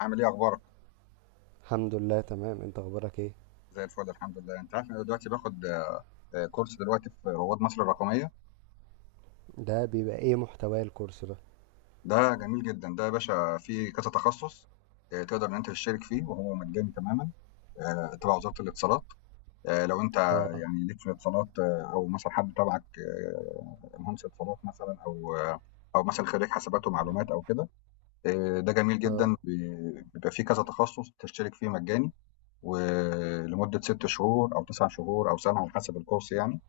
عامل ايه اخبارك؟ الحمد لله تمام. انت اخبارك ايه؟ زي الفل، الحمد لله. انت عارف إن انا دلوقتي باخد كورس دلوقتي في رواد مصر الرقميه. ده بيبقى ايه محتوى الكورس ده؟ ده جميل جدا ده يا باشا، فيه كذا تخصص. تقدر ان انت تشترك فيه وهو مجاني تماما. تبع وزاره الاتصالات. لو انت اه. يعني ليك في الاتصالات، او مثلا حد تبعك، مهندس اتصالات مثلا، او مثلا خريج حسابات ومعلومات او كده. ده جميل اه. جدا، بيبقى فيه كذا تخصص تشترك فيه مجاني ولمده 6 شهور او 9 شهور او سنه على حسب الكورس يعني.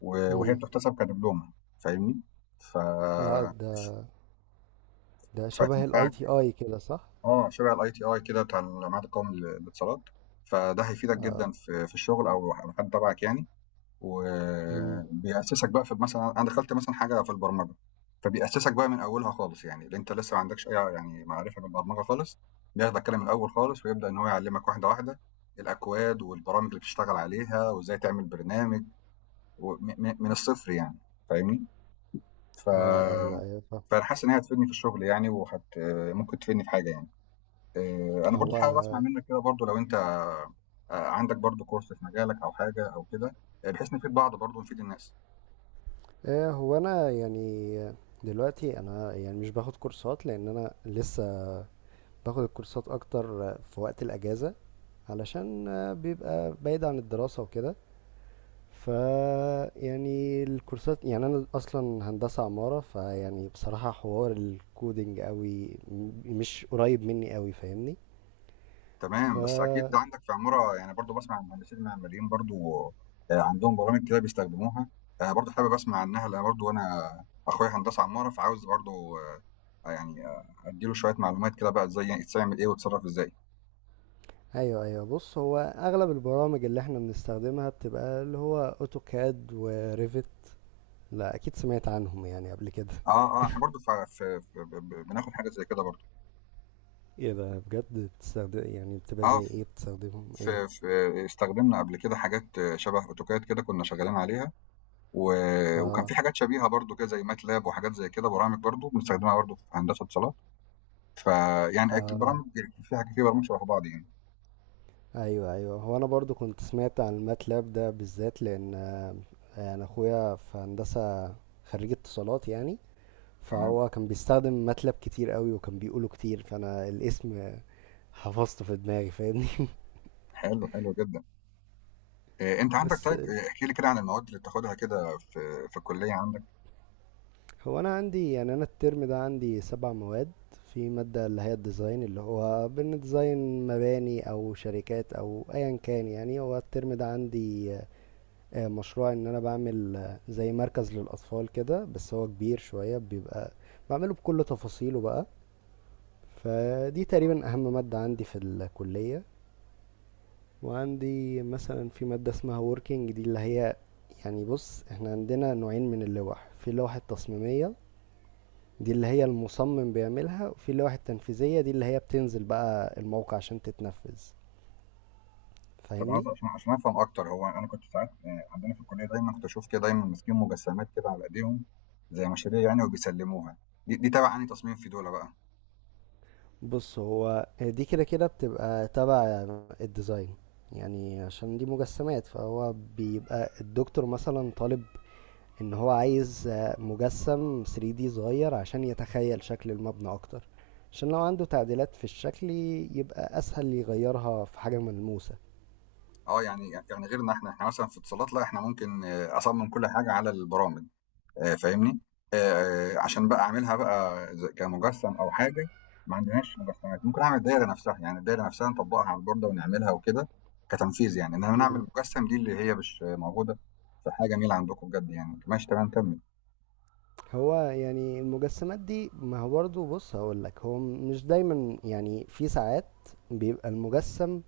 وهي امم. بتحتسب كدبلومة. فاهمني؟ ف اه، ده شبه الاي فهتنفعك. تي اي كده صح؟ شبه الITI كده بتاع المعهد القومي للاتصالات، فده هيفيدك اه. جدًا في الشغل أو على حد تبعك يعني. امم. وبيأسسك بقى في مثلًا، أنا دخلت مثلًا حاجة في البرمجة، فبيأسسك بقى من أولها خالص يعني، اللي أنت لسه ما عندكش أي يعني معرفة بالبرمجة خالص، بياخدك كده من الأول خالص ويبدأ إن هو يعلمك واحدة واحدة الأكواد والبرامج اللي بتشتغل عليها وإزاي تعمل برنامج و م م من الصفر يعني. فاهمني؟ ف اه، ايوه، ايوه، فاهم. فأنا حاسس إن هي هتفيدني في الشغل يعني، ممكن تفيدني في حاجة يعني. أنا برضه حابب أسمع هو منّك كده برضه. لو أنت عندك برضه كورس في مجالك أو حاجة أو كده، بحيث نفيد بعض برضه ونفيد الناس. ايه، هو انا يعني دلوقتي، انا يعني مش باخد كورسات لان انا لسه باخد الكورسات اكتر في وقت الاجازة، علشان بيبقى بعيد عن الدراسة وكده. ف يعني الكورسات، يعني انا اصلا هندسة عمارة، فيعني بصراحة حوار الكودينج قوي مش قريب مني قوي، فاهمني؟ ف تمام. بس أكيد ده عندك في عمارة يعني، برضه باسمع المهندسين المعماريين برضه عندهم برامج كده بيستخدموها. أنا برضه حابب أسمع عنّها، لأن برضه أنا أخويا هندسة عمارة، فعاوز برضه يعني أدّي له شوية معلومات كده بقى، إزاي يعني تتعمل إيه وتتصرّف إزاي. ايوه، ايوه. بص، هو اغلب البرامج اللي احنا بنستخدمها بتبقى اللي هو اوتوكاد وريفت. لا، اكيد سمعت عنهم يعني قبل كده. إحنا برضه ف ف ب ب بناخد حاجة زي كده برضه. ايه ده بجد؟ بتستخدم يعني بتبقى آه، زي ف ايه؟ بتستخدمهم ف ايه؟ ف استخدمنا قبل كده حاجات شبه AutoCAD كده كنا شغالين عليها. و وكان اه، في حاجات شبيهة برضه كده زي MATLAB وحاجات زي كده، برامج برضه بنستخدمها برضه في هندسة اتصالات. فيعني أكيد اه، البرامج، في حاجة في برامج شبه بعض يعني. ايوه، ايوه. هو انا برضو كنت سمعت عن الماتلاب ده بالذات لان انا اخويا في هندسه، خريج اتصالات يعني. تمام. فهو كان بيستخدم ماتلاب كتير قوي، وكان بيقوله كتير، فانا الاسم حفظته في دماغي، فاهمني؟ حلو، حلو جدًا. أنت عندك، بس طيب احكِ لي كده عن المواد اللي بتاخدها كده في الكلية عندك. هو انا عندي، يعني انا الترم ده عندي سبع مواد. في مادة اللي هي الديزاين، اللي هو بنديزاين مباني او شركات او ايا كان. يعني هو الترم ده عندي مشروع ان انا بعمل زي مركز للاطفال كده، بس هو كبير شوية. بيبقى بعمله بكل تفاصيله بقى. فدي تمام. تقريبا اهم مادة عندي في الكلية. وعندي مثلا في مادة اسمها working. دي اللي هي، يعني بص، احنا عندنا نوعين من اللوح. في لوحة تصميمية دي اللي هي المصمم بيعملها، وفي لوحة تنفيذية دي اللي هي بتنزل بقى الموقع عشان تتنفذ، طب عايز، فاهمني؟ عشان عشان أفهم أكتر، هو أنا كنت ساعات عندنا في الكلية دايمًا كنت أشوف كده، دايمًا ماسكين مجسمات كده على إيديهم زي مشاريع يعني، وبيسلموها. دي تبع أنهي تصميم في دُولة بقى؟ بص، هو دي كده كده بتبقى تبع الديزاين. يعني عشان دي مجسمات، فهو بيبقى الدكتور مثلا طالب ان هو عايز مجسم 3D صغير عشان يتخيل شكل المبنى اكتر. عشان لو عنده تعديلات في الشكل، يبقى اسهل يغيرها في حاجة ملموسة. يعني غيرنا إحنا، إحنا مثلًا في اتصالات لأ، إحنا ممكن أصمم كل حاجة على البرامج. فاهمني؟ عشان بقى أعملها بقى كمجسّم أو حاجة. ما عندناش مجسّمات. ممكن أعمل دايرة نفسها، يعني الدايرة نفسها نطبّقها على البوردة ونعملها وكده، كتنفيذ يعني، إنّما مم. نعمل مجسّم دي اللي هي مش موجودة. فحاجة جميلة عندكم بجد يعني. ماشي، تمام، كمّل. هو يعني المجسمات دي، ما هو برضه، بص هقولك، هو مش دايما. يعني في ساعات بيبقى المجسم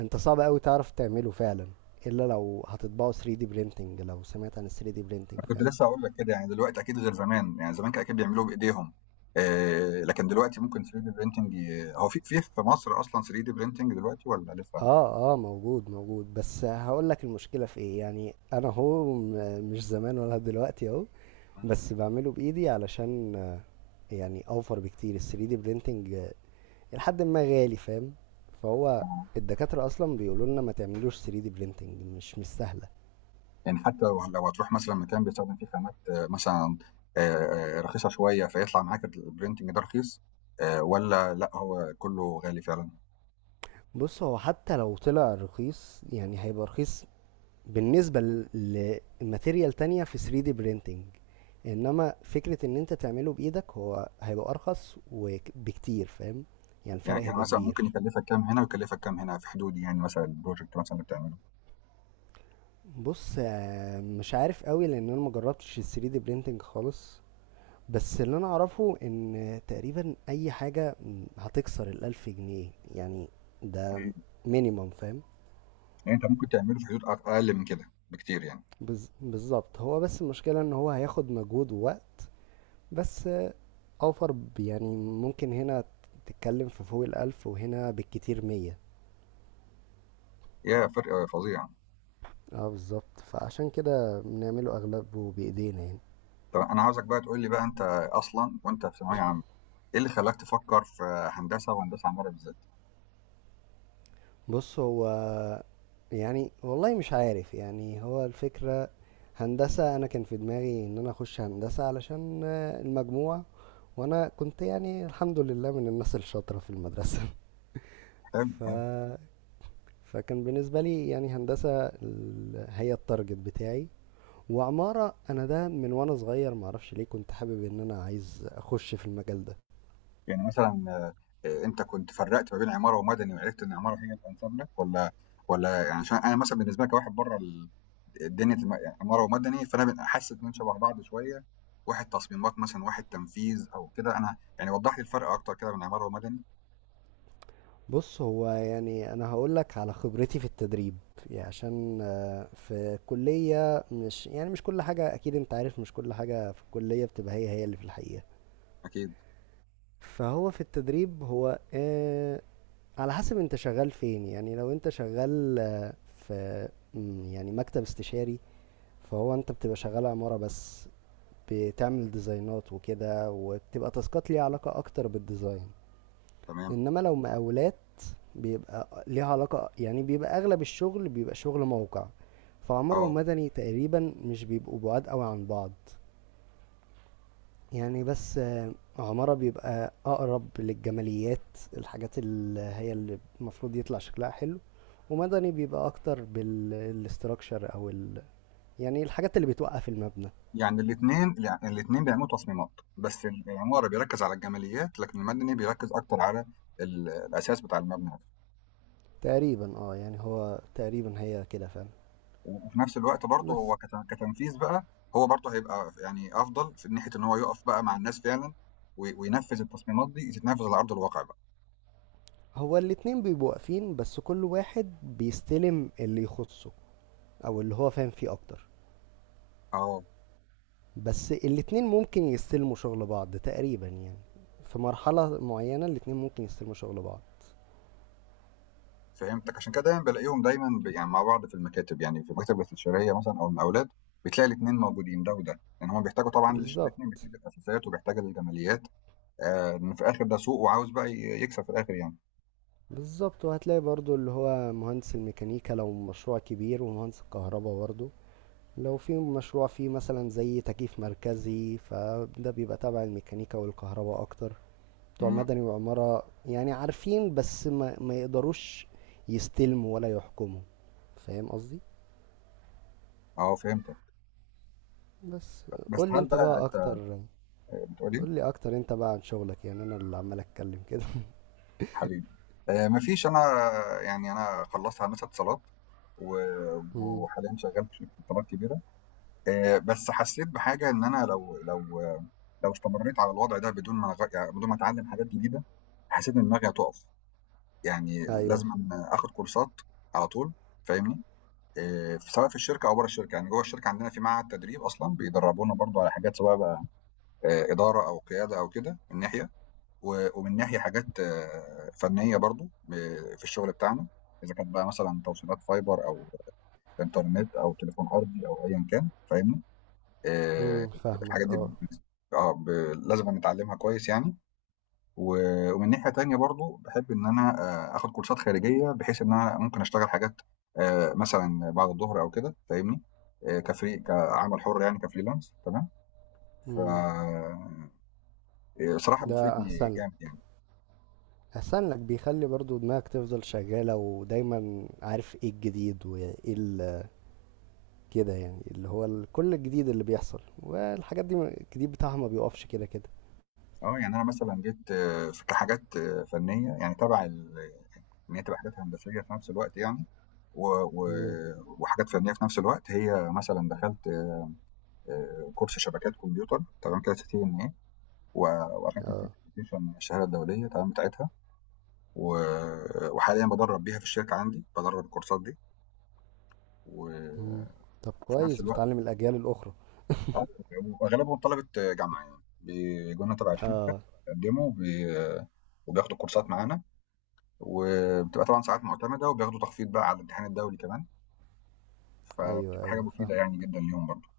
انت صعب قوي تعرف تعمله فعلا، الا لو هتطبعه 3D printing. لو سمعت عن ال 3D أنا printing كنت فاهم؟ لسّه هاقول لك كده. يعني دلوقتي أكيد غير زمان، يعني زمان كان أكيد بيعملوه بإيديهم، لكن دلوقتي ممكن 3D printing، هو في في مصر أصلًا 3D printing دلوقتي والّا لسه؟ اه، اه، موجود موجود. بس هقولك المشكلة في ايه. يعني انا هو مش زمان ولا دلوقتي اهو، بس بعمله بايدي علشان يعني اوفر بكتير ال 3D printing، لحد ما غالي، فاهم؟ فهو آه. الدكاترة اصلا بيقولوا لنا ما تعملوش 3D printing، مش سهلة. يعني حتى لو هتروح مثلًا مكان بيستخدم فيه خامات، مثلًا رخيصة شوية، فيطلع معاك الprinting ده رخيص، والّا لأ هو كُلّه غالي فعلًا؟ بص، هو حتى لو طلع رخيص يعني هيبقى رخيص بالنسبة لماتيريال تانية في 3D printing. انما فكرة ان انت تعمله بايدك، هو هيبقى ارخص بكتير، فاهم؟ يعني الفرق يعني هيبقى مثلًا ممكن كبير. يكلّفك كام هنا ويكلّفك كام هنا في حدود، يعني مثلًا الproject مثلًا اللي بتعمله؟ بص مش عارف قوي لان انا مجربتش ال 3D printing خالص. بس اللي انا اعرفه ان تقريبا اي حاجة هتكسر الالف جنيه يعني. ده إمم. مينيمم، فاهم؟ يعني أنت ممكن تعمله في حدود أقل من كده بكتير يعني. بالظبط. هو بس المشكلة ان هو هياخد مجهود ووقت، بس اوفر، يعني ممكن هنا تتكلم في فوق الألف، وهنا بالكتير مية. ياه! فرق فظيع. اه، بالظبط. فعشان كده بنعمله أغلبه بإيدينا يعني. طَب أنا عاوزك بقى تقول لي بقى، أنت أصلًا وأنت في ثانوية عامة، إيه اللي خلّاك تفكّر في هندسة، وهندسة عمارة بالذات؟ بص، هو يعني والله مش عارف. يعني هو الفكرة، هندسة، أنا كان في دماغي إن أنا أخش هندسة علشان المجموع، وأنا كنت يعني الحمد لله من الناس الشاطرة في المدرسة. حلو، ف... حلو. فكان بالنسبة لي يعني هندسة، هي التارجت بتاعي. وعمارة، انا ده من وانا صغير معرفش ليه كنت حابب ان انا عايز اخش في المجال ده. يعني مثلًا أنت كنت فرّقت ما بين عمارة ومدني وعرفت إن عمارة هي الأنسب لك، والّا والّا يعني عشان أنا مثلًا بالنسبة لي، كواحد برّه دنيا يعني عمارة ومدني، فأنا حاسس إنّهم شبه بعض شوية، واحد تصميمات مثلًا وواحد تنفيذ أو كده. أنا يعني وضّح لي الفرق أكتر كده بين عمارة ومدني. بص، هو يعني انا هقولك على خبرتي في التدريب. يعني عشان في كلية، مش يعني مش كل حاجة، اكيد انت عارف مش كل حاجة في الكلية بتبقى هي هي اللي في الحقيقة. أكيد. فهو في التدريب هو على حسب انت شغال فين. يعني لو انت شغال في يعني مكتب استشاري، فهو انت بتبقى شغال عمارة بس. بتعمل ديزاينات وكده، وبتبقى تاسكات ليها علاقة اكتر بالديزاين. تمام. انما لو مقاولات، بيبقى ليها علاقة، يعني بيبقى اغلب الشغل بيبقى شغل موقع. فعمارة آه. ومدني تقريبا مش بيبقوا بعاد قوي عن بعض. يعني بس عمارة بيبقى اقرب للجماليات، الحاجات اللي هي اللي المفروض يطلع شكلها حلو. ومدني بيبقى اكتر بالاستراكشر او يعني الحاجات اللي بتوقف المبنى. يعني الاتنين، الاتنين بيعملوا تصميمات، بس العمارة بيركّز على الجماليات، لكن المدني بيركّز أكتر على الأساس بتاع المبنى. تقريبا اه، يعني هو تقريبا هي كده فعلا. وفي نفس الوقت برضه بس هو كتنفيذ بقى، هو برضه هيبقى يعني افضل في ناحيه ان هو يقف بقى مع الناس فعلا، وينفذ التصميمات دي تتنفذ على ارض الواقع بقى. هو الاتنين بيبقوا واقفين، بس كل واحد بيستلم اللي يخصه او اللي هو فاهم فيه اكتر. اه، بس الاتنين ممكن يستلموا شغل بعض تقريبا يعني، في مرحلة معينة الاتنين ممكن يستلموا شغل بعض. فهمتك. عشان كده دايما بلاقيهم يعني مع بعض في المكاتب، يعني في المكاتب الاستشاريه مثلا او المقاولات، بتلاقي الاثنين موجودين، ده وده يعني. هم بيحتاجوا طبعا، الاثنين بالظبط. بيحتاجوا الاساسيات وبيحتاجوا الجماليات. آه، إن في الاخر ده سوق، وعاوز بقى يكسب في الاخر يعني. بالظبط. وهتلاقي برضو اللي هو مهندس الميكانيكا لو مشروع كبير، ومهندس الكهرباء برضو لو في مشروع فيه مثلا زي تكييف مركزي، فده بيبقى تبع الميكانيكا والكهرباء اكتر. بتوع مم. مدني وعمارة يعني عارفين، بس ما يقدروش يستلموا ولا يحكموا، فاهم قصدي؟ اه، فهمتك. بس بس قول لي هل انت بقى بقى انت اكتر. بتقولي... قول لي اكتر انت بقى عن شغلك، يعني انا اللي عمال اتكلم كده. حبيبي. مفيش، انا يعني انا خلصت هندسه اتصالات، امم. وحاليا شغال في شركه اتصالات كبيره. بس حسيت بحاجه، ان انا لو استمريت على الوضع ده بدون ما يعني بدون ما اتعلم حاجات جديده، حسيت ان دماغي هتقف يعني. ايوه. لازم أن اخد كورسات على طول، فاهمني؟ سواء في الشركه او بره الشركه. يعني جوه الشركه عندنا في معهد تدريب اصلا بيدربونا برضو على حاجات، سواء بقى اداره او قياده او كده من ناحيه، ومن ناحية حاجات فنية برضه في الشغل بتاعنا، إذا كانت بقى مثلًا توصيلات فايبر أو إنترنت أو تليفون أرضي أو أيًا كان، فاهمني؟ آآ امم، فاهمك. الحاجات دي، اه. آه ب لازمًا نتعلمها كويس يعني. و ومن ناحية تانية برضه باحب إن أنا آخد كورسات خارجية بحيث إن أنا ممكن أشتغل حاجات مثلًا بعد الضهر أو كده، فاهمني؟ كfree كعمل حُر يعني كfreelance. تمام. ف امم. صراحة ده بتفيدني احسن لك. جامد يعني. احسن لك، بيخلي برضو دماغك تفضل شغالة ودايما عارف ايه الجديد وايه كده. يعني اللي هو كل الجديد اللي بيحصل، والحاجات دي الجديد بتاعها ما بيقفش كده كده. اه. يعني انا مثلا جيت في كحاجات، فنيه يعني تبع ان هي تبقى حاجات هندسيه في نفس الوقت يعني و... و... امم. وحاجات فنيه في نفس الوقت، هي مثلا دخلت كورس شبكات كمبيوتر، تمام كده، سي تي ان اي. واخدت اه. السيرتيفيكيشن، الشهاده الدوليه تمام بتاعتها. و... وحاليا بدرب بيها في الشركه عندي، بدرب الكورسات دي مم. وفي طب نفس كويس، الوقت بتعلم الأجيال الأخرى. آه، واغلبهم طلبه جامعه، يعني بيجوا لنا تبع الشركه، اه، بيقدموا وبياخدوا كورسات معانا، وبتبقى طبعًا ساعات مُعتمدة، وبياخدوا تخفيض بقى على الامتحان الدولي كمان. ايوه، فبتبقى حاجة ايوه، فاهم. مفيدة يعني جدًا ليهم برضه.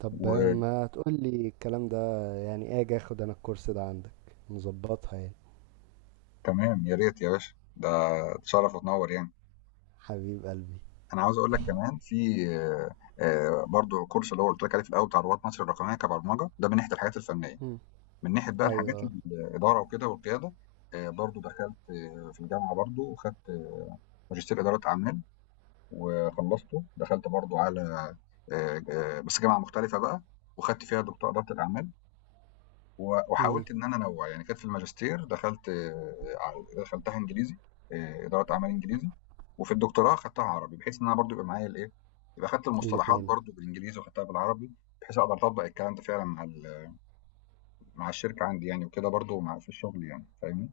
طب ما تقول لي الكلام ده. يعني اجي اخد انا الكورس ده عندك، نظبطها يعني. وتمام، يا ريت يا باشا، ده تشرّف وتنوّر يعني. حبيب قلبي. أنا عاوز أقول لك كمان في برضه كورس اللي هو قُلت لك عليه في الأول بتاع رواد مصر الرقمية، كبرمجة، ده من ناحية الحاجات الفنية. مم. من ناحية بقى الحاجات ايوه. الإدارة وكده والقيادة، برضه دخلت في الجامعة برضه وخدت ماجستير إدارة أعمال وخلّصته. دخلت برضه على ج بس جامعة مختلفة بقى وخدت فيها دكتوراه إدارة الأعمال. امم. وحاولت إن أنا أنوّع. يعني كانت في الماجستير، دخلت دخلتها إنجليزي، إدارة أعمال إنجليزي، وفي الدكتوراه خدتها عربي، بحيث إن أنا برضه يبقى معايا الإيه، يبقى خدت المصطلحات الاتنين. برضه بالإنجليزي وخدتها بالعربي، بحيث أقدر أطبّق الكلام ده فعلًا مع مع الشركة عندي يعني، وكده برضه مع في الشغل يعني، فاهمني؟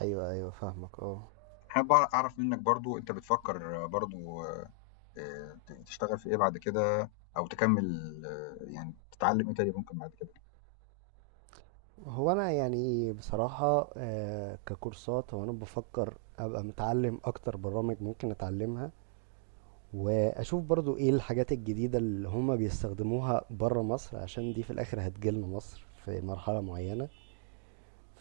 ايوه، ايوه، فاهمك. اه. حابب أعرف منّك برضه، أنت بتفكّر برضه ت تشتغل في إيه بعد كده، أو تكمّل يعني تتعلّم إيه تاني ممكن بعد كده؟ هو انا يعني بصراحة ككورسات، هو انا بفكر ابقى متعلم اكتر برامج ممكن اتعلمها، واشوف برضو ايه الحاجات الجديدة اللي هما بيستخدموها برا مصر، عشان دي في الاخر هتجيلنا مصر في مرحلة معينة.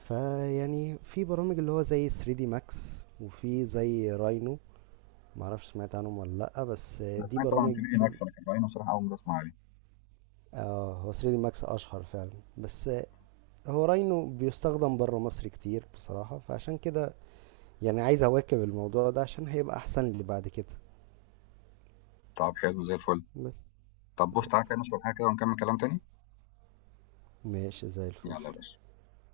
فيعني في برامج اللي هو زي 3 دي ماكس، وفي زي راينو. معرفش سمعت عنهم ولا لأ، بس أنا دي سمعت طبعًا عن برامج. صناعي مكسب، لكن بعدين بصراحة أول مرّة أسمع عليه. اه، هو 3 دي ماكس اشهر فعلا. بس هو راينو بيستخدم برا مصر كتير بصراحة، فعشان كده يعني عايز اواكب الموضوع ده عشان هيبقى احسن لي بعد كده. طَب حلو زي الفل. بس طب بُص، تعالَ كده نشرب حاجة كده ونكمّل كلام تاني. ماشي زي الفل يالّا يا باشا.